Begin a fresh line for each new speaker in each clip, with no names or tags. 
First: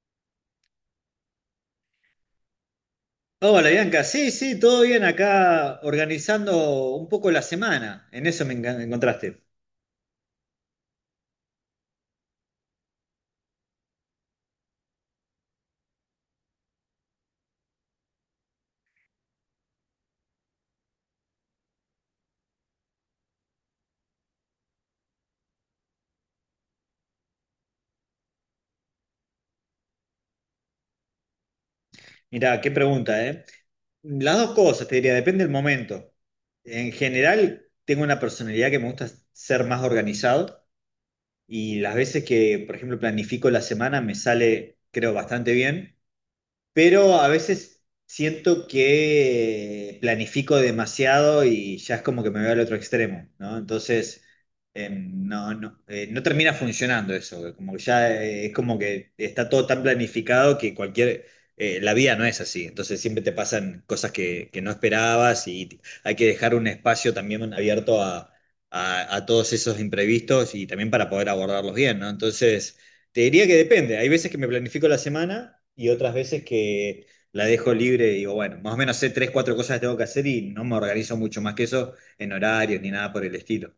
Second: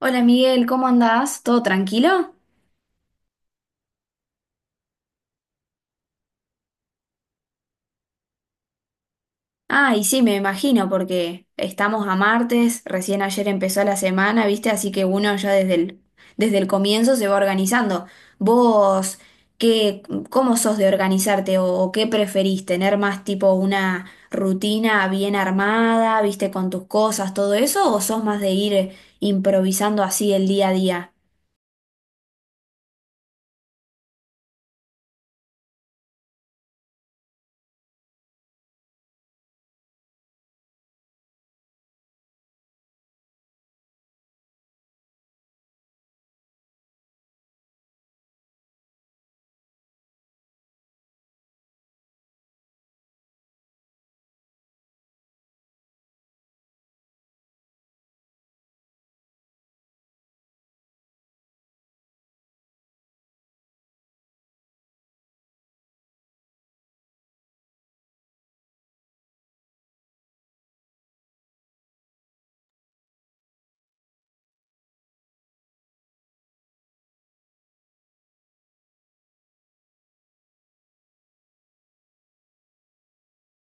Hola Miguel, ¿cómo andás? ¿Todo tranquilo?
Hola Bianca, sí, sí, todo bien acá organizando un poco la semana, en eso me encontraste.
Ah, y sí, me imagino, porque estamos a martes, recién ayer empezó la semana, ¿viste? Así que uno ya desde el comienzo se va organizando. ¿Vos qué, cómo sos de organizarte o qué preferís? ¿Tener más tipo una rutina bien armada, viste, con tus cosas, todo eso? ¿O sos más de ir improvisando así el día a día?
Mirá, qué pregunta, ¿eh? Las dos cosas, te diría, depende del momento. En general, tengo una personalidad que me gusta ser más organizado y las veces que, por ejemplo, planifico la semana me sale, creo, bastante bien. Pero a veces siento que planifico demasiado y ya es como que me voy al otro extremo, ¿no? Entonces, no, no, no termina funcionando eso, como que ya es como que está todo tan planificado que cualquier. La vida no es así, entonces siempre te pasan cosas que no esperabas y hay que dejar un espacio también abierto a, a todos esos imprevistos y también para poder abordarlos bien, ¿no? Entonces. Te diría que depende. Hay veces que me planifico la semana y otras veces que la dejo libre y digo, bueno, más o menos sé tres, cuatro cosas que tengo que hacer y no me organizo mucho más que eso en horarios ni nada por el estilo.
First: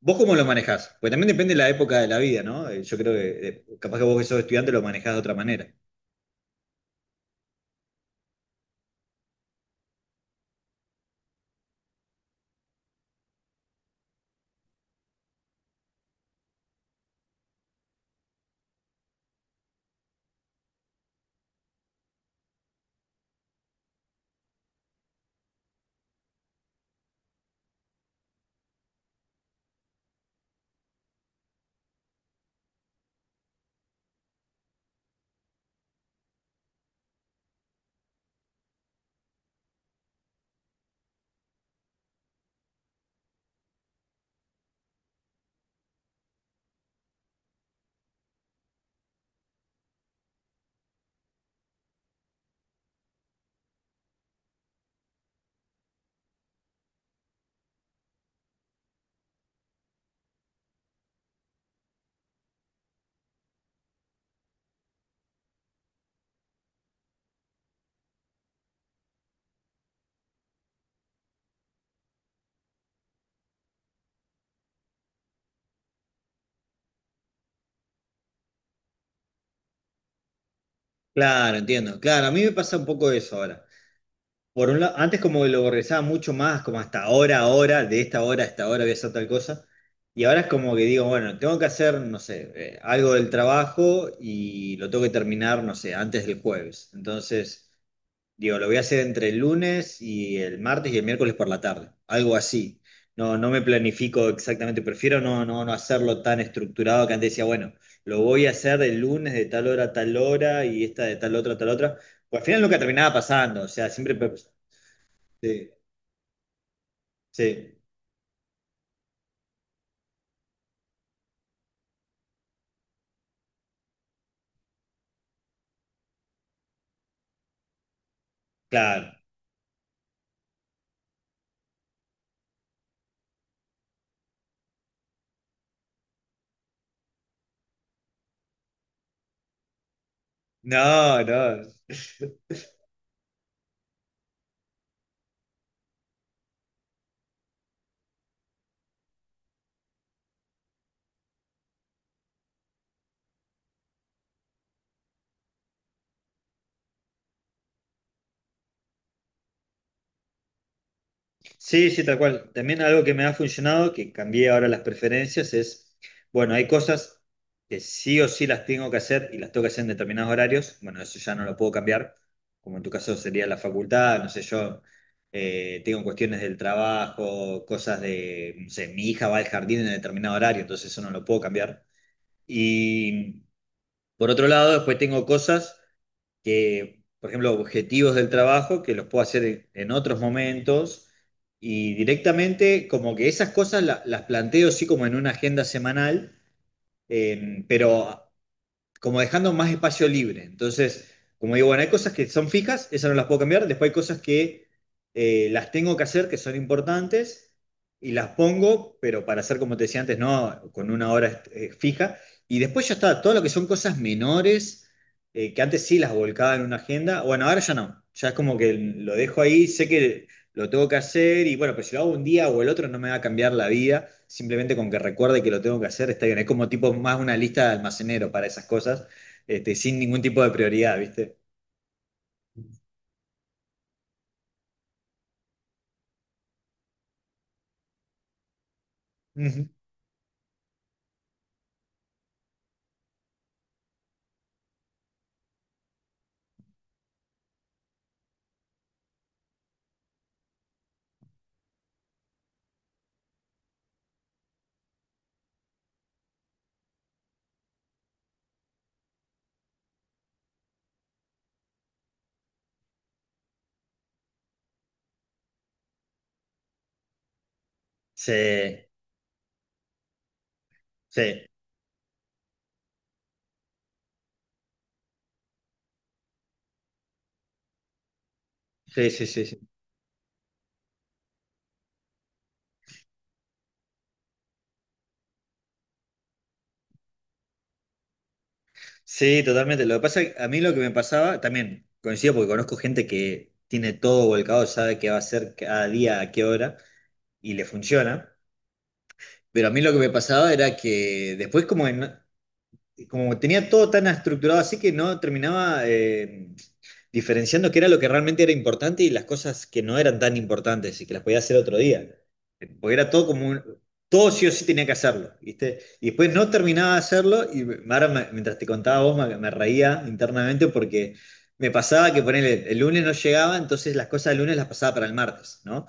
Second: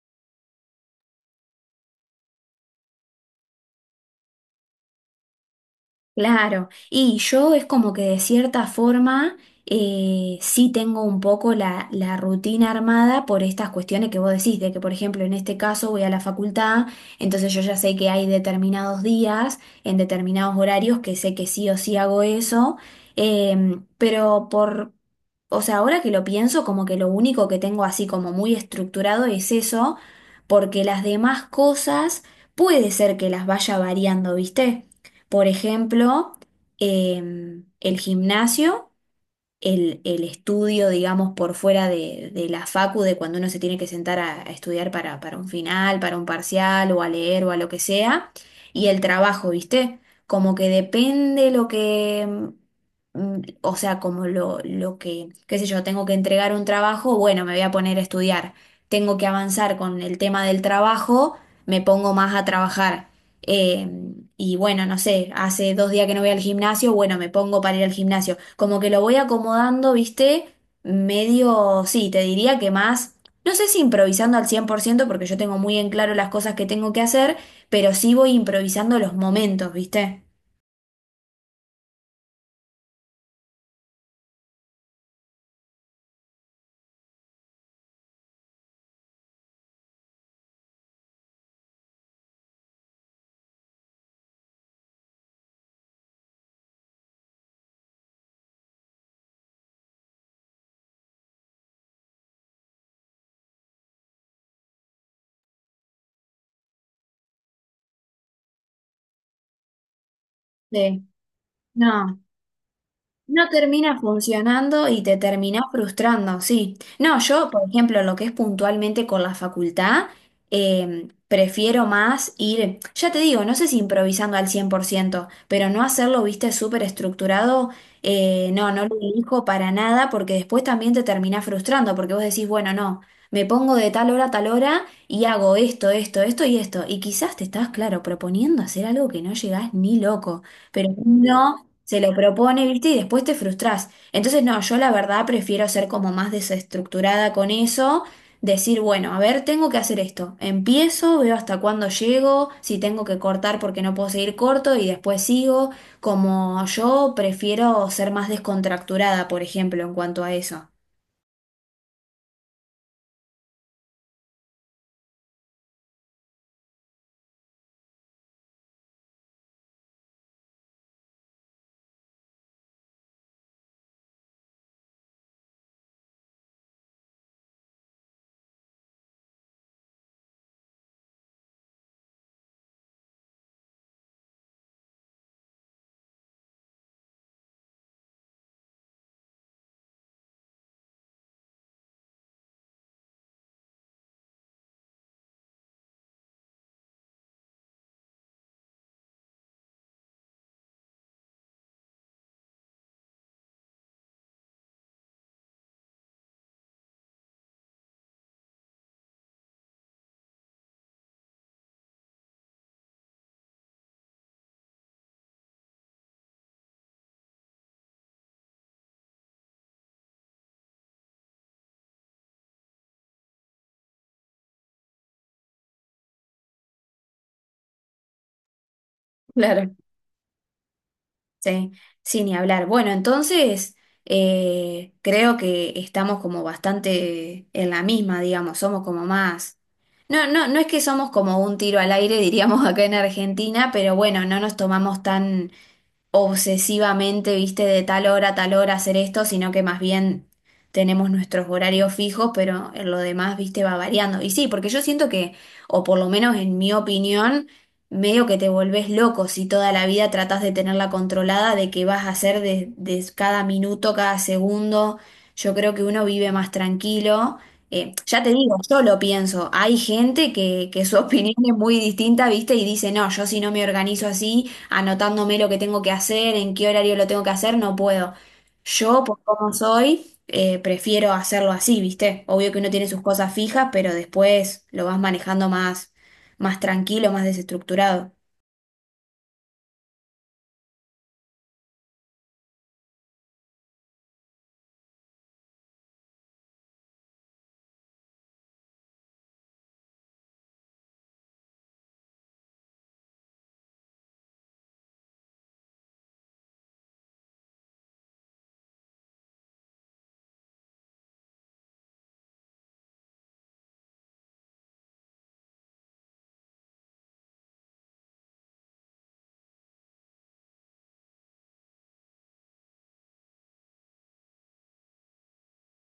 ¿Vos cómo lo manejás? Pues también depende de la época de la vida, ¿no? Yo creo que capaz que vos que sos estudiante lo manejás de otra manera.
Claro, y yo es como que de cierta forma sí tengo un poco la rutina armada por estas cuestiones que vos decís, de que por ejemplo en este caso voy a la facultad, entonces yo ya sé que hay determinados días, en determinados horarios, que sé que sí o sí hago eso, pero o sea, ahora que lo pienso, como que lo único que tengo así como muy estructurado es eso, porque las demás cosas puede ser que las vaya variando, ¿viste? Por ejemplo, el gimnasio, el estudio, digamos, por fuera de la facu, de cuando uno se tiene que sentar a estudiar para un final, para un parcial, o a leer, o a lo que sea, y el trabajo, ¿viste? Como que depende lo que, mm, mm, o sea, como lo que, qué sé yo, tengo que entregar un trabajo, bueno, me voy a poner a estudiar. Tengo que avanzar con el tema del trabajo, me pongo más a trabajar. Eh, y bueno, no sé, hace dos días que no voy al gimnasio, bueno, me pongo para ir al gimnasio. Como que lo voy acomodando, ¿viste? Medio, sí, te diría que más, no sé si improvisando al 100% porque yo tengo muy en claro las cosas que tengo que hacer, pero sí voy improvisando los momentos, ¿viste?
Claro, entiendo. Claro, a mí me pasa un poco eso ahora. Por un lado, antes como que lo organizaba mucho más, como hasta ahora, ahora, de esta hora a esta hora voy a hacer tal cosa. Y ahora es como que digo, bueno, tengo que hacer, no sé, algo del trabajo y lo tengo que terminar, no sé, antes del jueves. Entonces, digo, lo voy a hacer entre el lunes y el martes y el miércoles por la tarde, algo así. No, no me planifico exactamente, prefiero no, no, no hacerlo tan estructurado que antes decía, bueno, lo voy a hacer el lunes de tal hora a tal hora y esta
Sí.
de tal otra a tal otra.
No.
Pues al final nunca terminaba
No
pasando, o sea,
termina
siempre pues.
funcionando y te terminás
Sí,
frustrando, sí. No, yo, por
sí,
ejemplo, lo que es puntualmente con la facultad, prefiero más ir, ya te digo, no sé si improvisando al 100% pero no hacerlo, viste, súper estructurado, no lo
claro.
elijo para nada porque después también te terminás frustrando porque vos decís, bueno, no, me pongo de tal hora a tal hora y hago esto, esto, esto y esto. Y quizás te estás, claro, proponiendo hacer algo que no llegás ni loco. Pero
No, no.
no se lo propone, ¿viste? Y después te frustrás. Entonces, no, yo la verdad prefiero ser como más desestructurada con eso, decir, bueno, a ver, tengo que hacer esto. Empiezo, veo hasta cuándo llego, si tengo que cortar porque no puedo seguir corto y después sigo. Como yo prefiero ser más descontracturada, por ejemplo, en cuanto a eso.
Sí, sí, tal cual. También algo que me ha funcionado, que cambié ahora las preferencias, es, bueno, hay cosas que sí o sí las tengo que hacer y las tengo que hacer en determinados horarios. Bueno, eso ya no lo puedo cambiar, como en tu caso sería la facultad, no sé, yo tengo cuestiones del trabajo, cosas de, no sé, mi hija va al jardín en determinado horario, entonces eso no lo puedo cambiar. Y por otro lado, después tengo cosas que, por ejemplo, objetivos del trabajo que los puedo hacer en otros momentos y directamente como que esas cosas las planteo sí como en una agenda semanal, pero como dejando más espacio libre. Entonces, como digo, bueno, hay cosas que son fijas, esas no las puedo cambiar, después hay cosas que las tengo que hacer, que son importantes, y las pongo, pero para hacer, como te decía antes, no, con una hora fija. Y después ya está, todo lo que son cosas menores, que antes sí las volcaba en una agenda, bueno, ahora ya no, ya es como que lo dejo ahí, sé que lo tengo que hacer y bueno, pero si lo hago un día o el otro no me va a cambiar la vida, simplemente con que recuerde que lo tengo que hacer está bien. Es como tipo más una lista de almacenero para esas cosas,
Claro.
este, sin ningún tipo de prioridad, ¿viste?
Sí, sin ni hablar. Bueno, entonces creo que estamos como bastante en la misma, digamos, somos como más.
Ujú.
No, no, no es que somos como un tiro al aire, diríamos acá en Argentina, pero bueno, no nos tomamos tan obsesivamente, viste, de tal hora a tal hora hacer esto, sino que más bien tenemos nuestros horarios fijos, pero en lo demás, viste, va variando. Y sí, porque yo siento que, o por lo menos en mi opinión, medio que te volvés loco si toda la vida tratás de tenerla controlada, de qué vas a hacer de cada minuto, cada segundo. Yo creo que uno vive más tranquilo. Ya te digo, yo
Sí,
lo pienso. Hay gente que su opinión
sí,
es muy distinta, ¿viste? Y dice, no, yo si no me organizo así, anotándome lo que tengo que hacer, en qué horario lo tengo que hacer, no puedo. Yo,
sí,
por
sí, sí,
cómo
sí.
soy, prefiero hacerlo así, ¿viste? Obvio que uno tiene sus cosas fijas, pero después lo vas manejando más, más tranquilo, más desestructurado.
Sí, totalmente. Lo que pasa, a mí lo que me pasaba, también coincido porque conozco gente que tiene todo volcado, sabe qué va a hacer cada día, a qué hora, y le funciona. Pero a mí lo que me pasaba era que después como en como tenía todo tan estructurado así que no terminaba diferenciando qué era lo que realmente era importante y las cosas que no eran tan importantes y que las podía hacer otro día. Porque era todo como todo sí o sí tenía que hacerlo, ¿viste? Y después no terminaba de hacerlo y ahora mientras te contaba vos me reía internamente porque me pasaba que ponele, el lunes no llegaba, entonces las cosas del lunes las pasaba para el martes, ¿no?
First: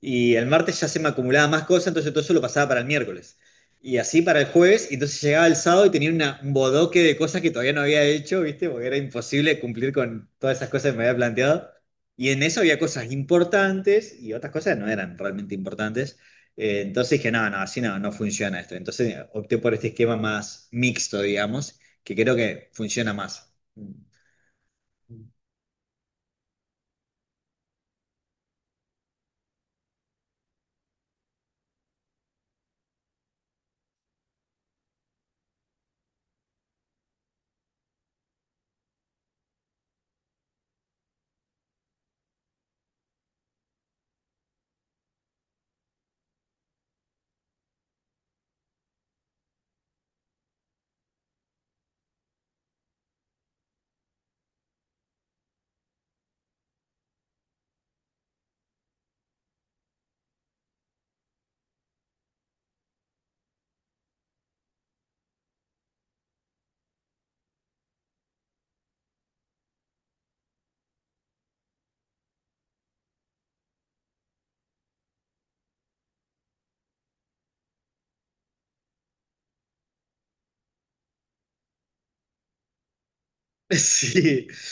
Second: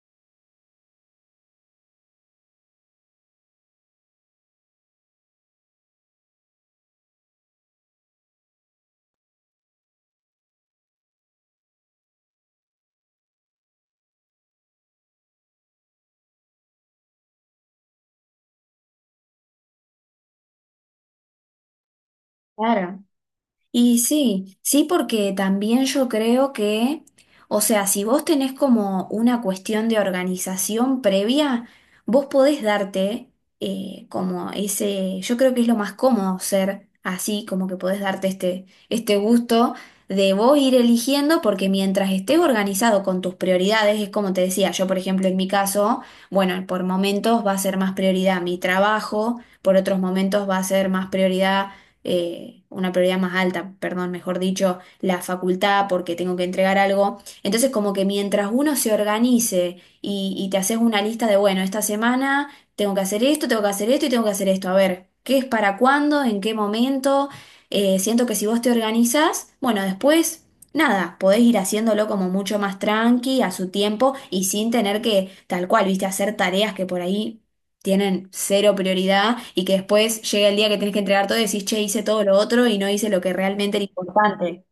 Y el martes ya se me acumulaba más cosas, entonces todo eso lo pasaba para el miércoles. Y así para el jueves, y entonces llegaba el sábado y tenía un bodoque de cosas que todavía no había hecho, ¿viste? Porque era imposible cumplir con todas esas cosas que me había planteado. Y en eso había cosas importantes y otras cosas no eran realmente importantes. Entonces dije, no, no, así no, no funciona esto. Entonces opté por este esquema más mixto, digamos, que creo que
Claro.
funciona más.
Y sí, sí, porque también yo creo que, o sea, si vos tenés como una cuestión de organización previa, vos podés darte como ese, yo creo que es lo más cómodo ser así, como que podés darte este gusto de vos ir eligiendo, porque mientras estés organizado con tus prioridades, es como te decía, yo por ejemplo en mi caso, bueno, por momentos va a ser más prioridad mi trabajo, por otros momentos va a ser más prioridad una prioridad más alta, perdón, mejor dicho, la facultad porque tengo que entregar algo. Entonces, como que mientras uno se organice y te haces una lista de, bueno, esta semana tengo que hacer esto, tengo que hacer esto y tengo que hacer esto, a ver, ¿qué es para cuándo? ¿En qué momento? Siento que si vos te organizás, bueno, después... Nada, podés ir haciéndolo como mucho más tranqui, a su tiempo y sin tener que, tal cual, viste, hacer tareas que por ahí tienen cero prioridad y que después llega el día que tienes que entregar todo y decís, che, hice todo lo otro y no hice lo que realmente era
Sí,
importante.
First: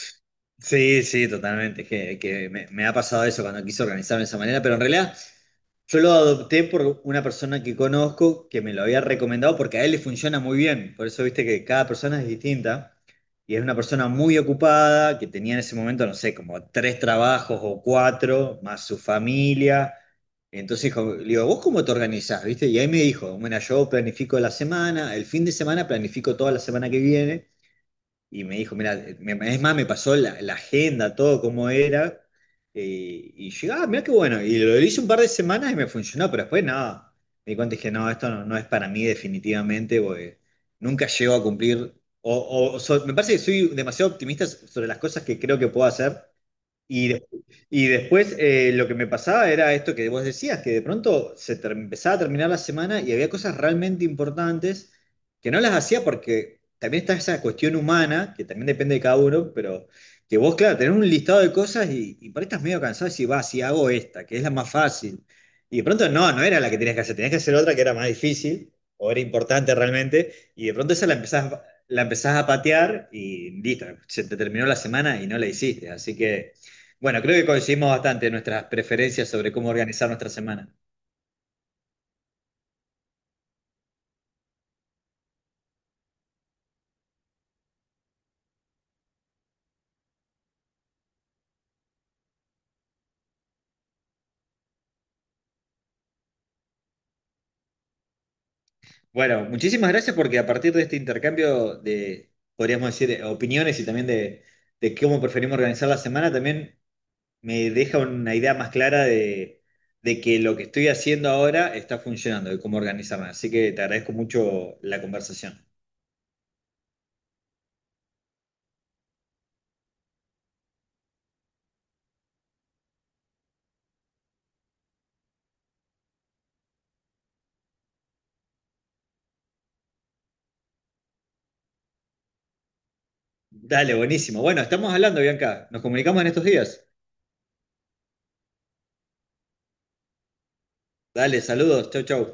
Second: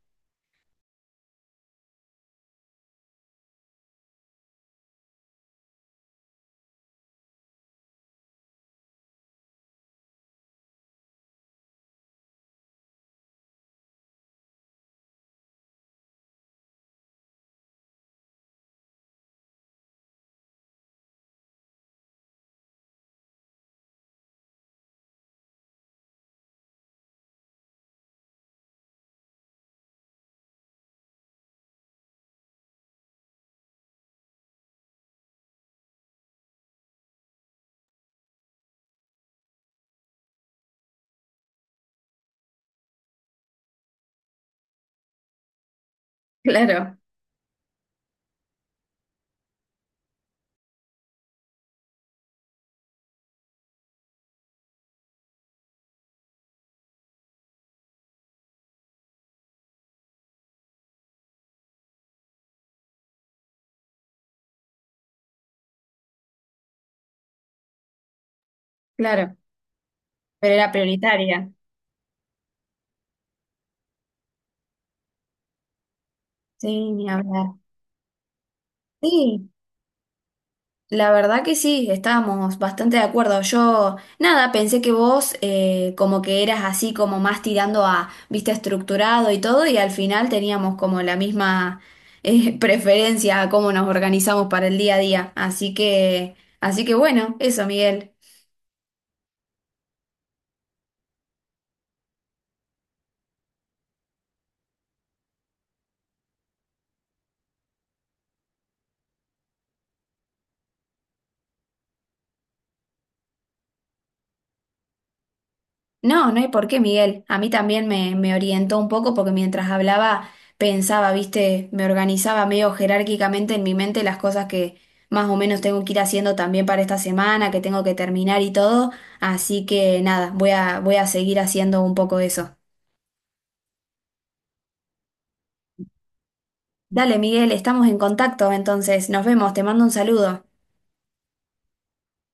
sí, sí, totalmente. Es que me, ha pasado eso cuando quise organizarme de esa manera, pero en realidad yo lo adopté por una persona que conozco que me lo había recomendado porque a él le funciona muy bien. Por eso viste que cada persona es distinta y es una persona muy ocupada que tenía en ese momento, no sé, como tres trabajos o cuatro, más su familia. Entonces dijo, le digo, ¿vos cómo te organizás? ¿Viste? Y ahí me dijo, bueno, yo planifico la semana, el fin de semana planifico toda la semana que viene y me dijo, mira, es más, me pasó la, la agenda, todo cómo era, y yo, ah, mira qué bueno, y lo hice un par de semanas y me funcionó, pero después nada me di cuenta y dije, no, esto no, no es para mí definitivamente, porque nunca llego a cumplir, me parece que soy demasiado optimista sobre las cosas que creo que puedo hacer,
Claro,
y, de- y después lo que me pasaba era esto que vos decías, que de pronto empezaba a terminar la semana y había cosas realmente importantes que no las hacía porque también está esa cuestión humana, que también depende de cada uno, pero que vos, claro, tenés un listado de cosas y por ahí estás medio cansado y decís, va, si hago esta, que es la más fácil. Y de pronto no, no era la que tenías que hacer otra que era más difícil o era
claro,
importante realmente,
pero
y
era
de pronto esa la
prioritaria.
empezás, la empezás a patear y listo, se te terminó la semana y no la hiciste. Así que.
Sí, ni
Bueno, creo que
hablar.
coincidimos bastante en nuestras preferencias
Sí,
sobre cómo organizar nuestra semana.
la verdad que sí, estábamos bastante de acuerdo. Yo, nada, pensé que vos como que eras así como más tirando a, viste, estructurado y todo y al final teníamos como la misma preferencia a cómo nos organizamos para el día a día. Así que bueno, eso, Miguel.
Bueno, muchísimas gracias porque a partir de este intercambio de, podríamos decir, opiniones y también de cómo preferimos organizar la semana, también me deja una idea más clara de que lo que estoy haciendo ahora está funcionando, de cómo organizarme. Así que te agradezco mucho la conversación.
No, no hay por qué, Miguel. A mí también me orientó un poco porque mientras hablaba pensaba, viste, me organizaba medio jerárquicamente en mi mente las cosas que más o menos tengo que ir haciendo también para esta semana, que tengo que terminar y todo. Así que nada, voy a seguir haciendo un poco eso.
Dale, buenísimo. Bueno, estamos hablando, Bianca. Nos comunicamos en estos días.
Dale, Miguel, estamos en contacto, entonces nos vemos, te mando un saludo.
Dale, saludos. Chau, chau.